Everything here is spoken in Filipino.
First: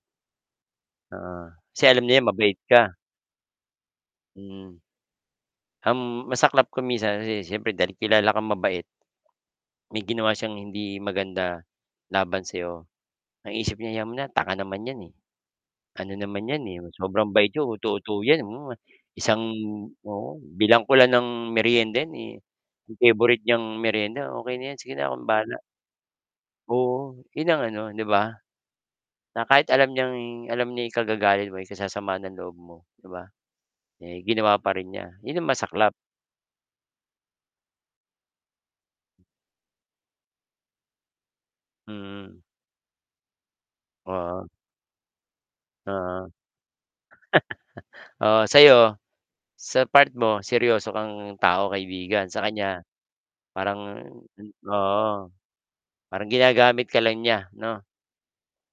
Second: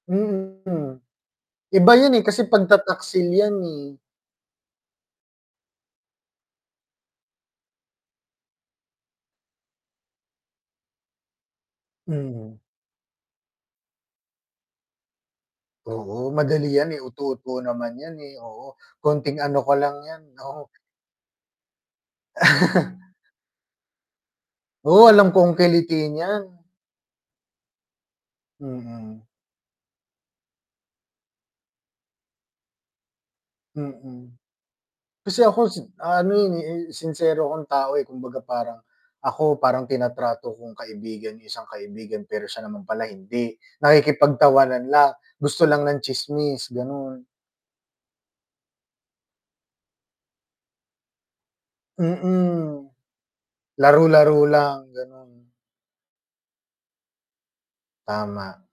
Mm, Ah, kasi iba alam yun niya eh, 'yon kasi mabait ka. pagtataksil yan eh. Hmm, ang masaklap pa minsan se syempre dahil kilala kang mabait may ginawa siyang hindi maganda laban Mhm. sayo ang isip niya "'Yaan mo na, tanga naman yan eh. Ano Oo, naman 'yan madali eh, yan eh, sobrang bait uto-uto yan, naman yan uto-uto eh, yan, hmm, oo, konting isang ano ko lang yan, oo, oo. bilhan ko lang ng merienda eh, yung favorite niyang merienda okey na 'yan sige Oo, na akong alam kong bahala." kiliti niyan. Oo, 'yon ang ano 'di ba? Mm. Na kahit alam niyang alam niya ikagagalit mo, ikasasama ng loob mo 'di ba eh, Mm. ginawa pa rin niya. Kasi 'Yun na ako si masaklap. ano eh, eh, sinsero akong tao eh, kumbaga parang ako parang tinatrato kong kaibigan yung isang kaibigan Mhm. pero siya naman pala hindi. Oo. Nakikipagtawanan lang, gusto lang Oo. ng tsismis, gano'n. Oo, sa'yo sa part mo, seryoso kang tao, kaibigan. Sa Mm. kanya parang Laro-laro lang, gano'n. oo, parang ginagamit ka lang niya 'no? Tama.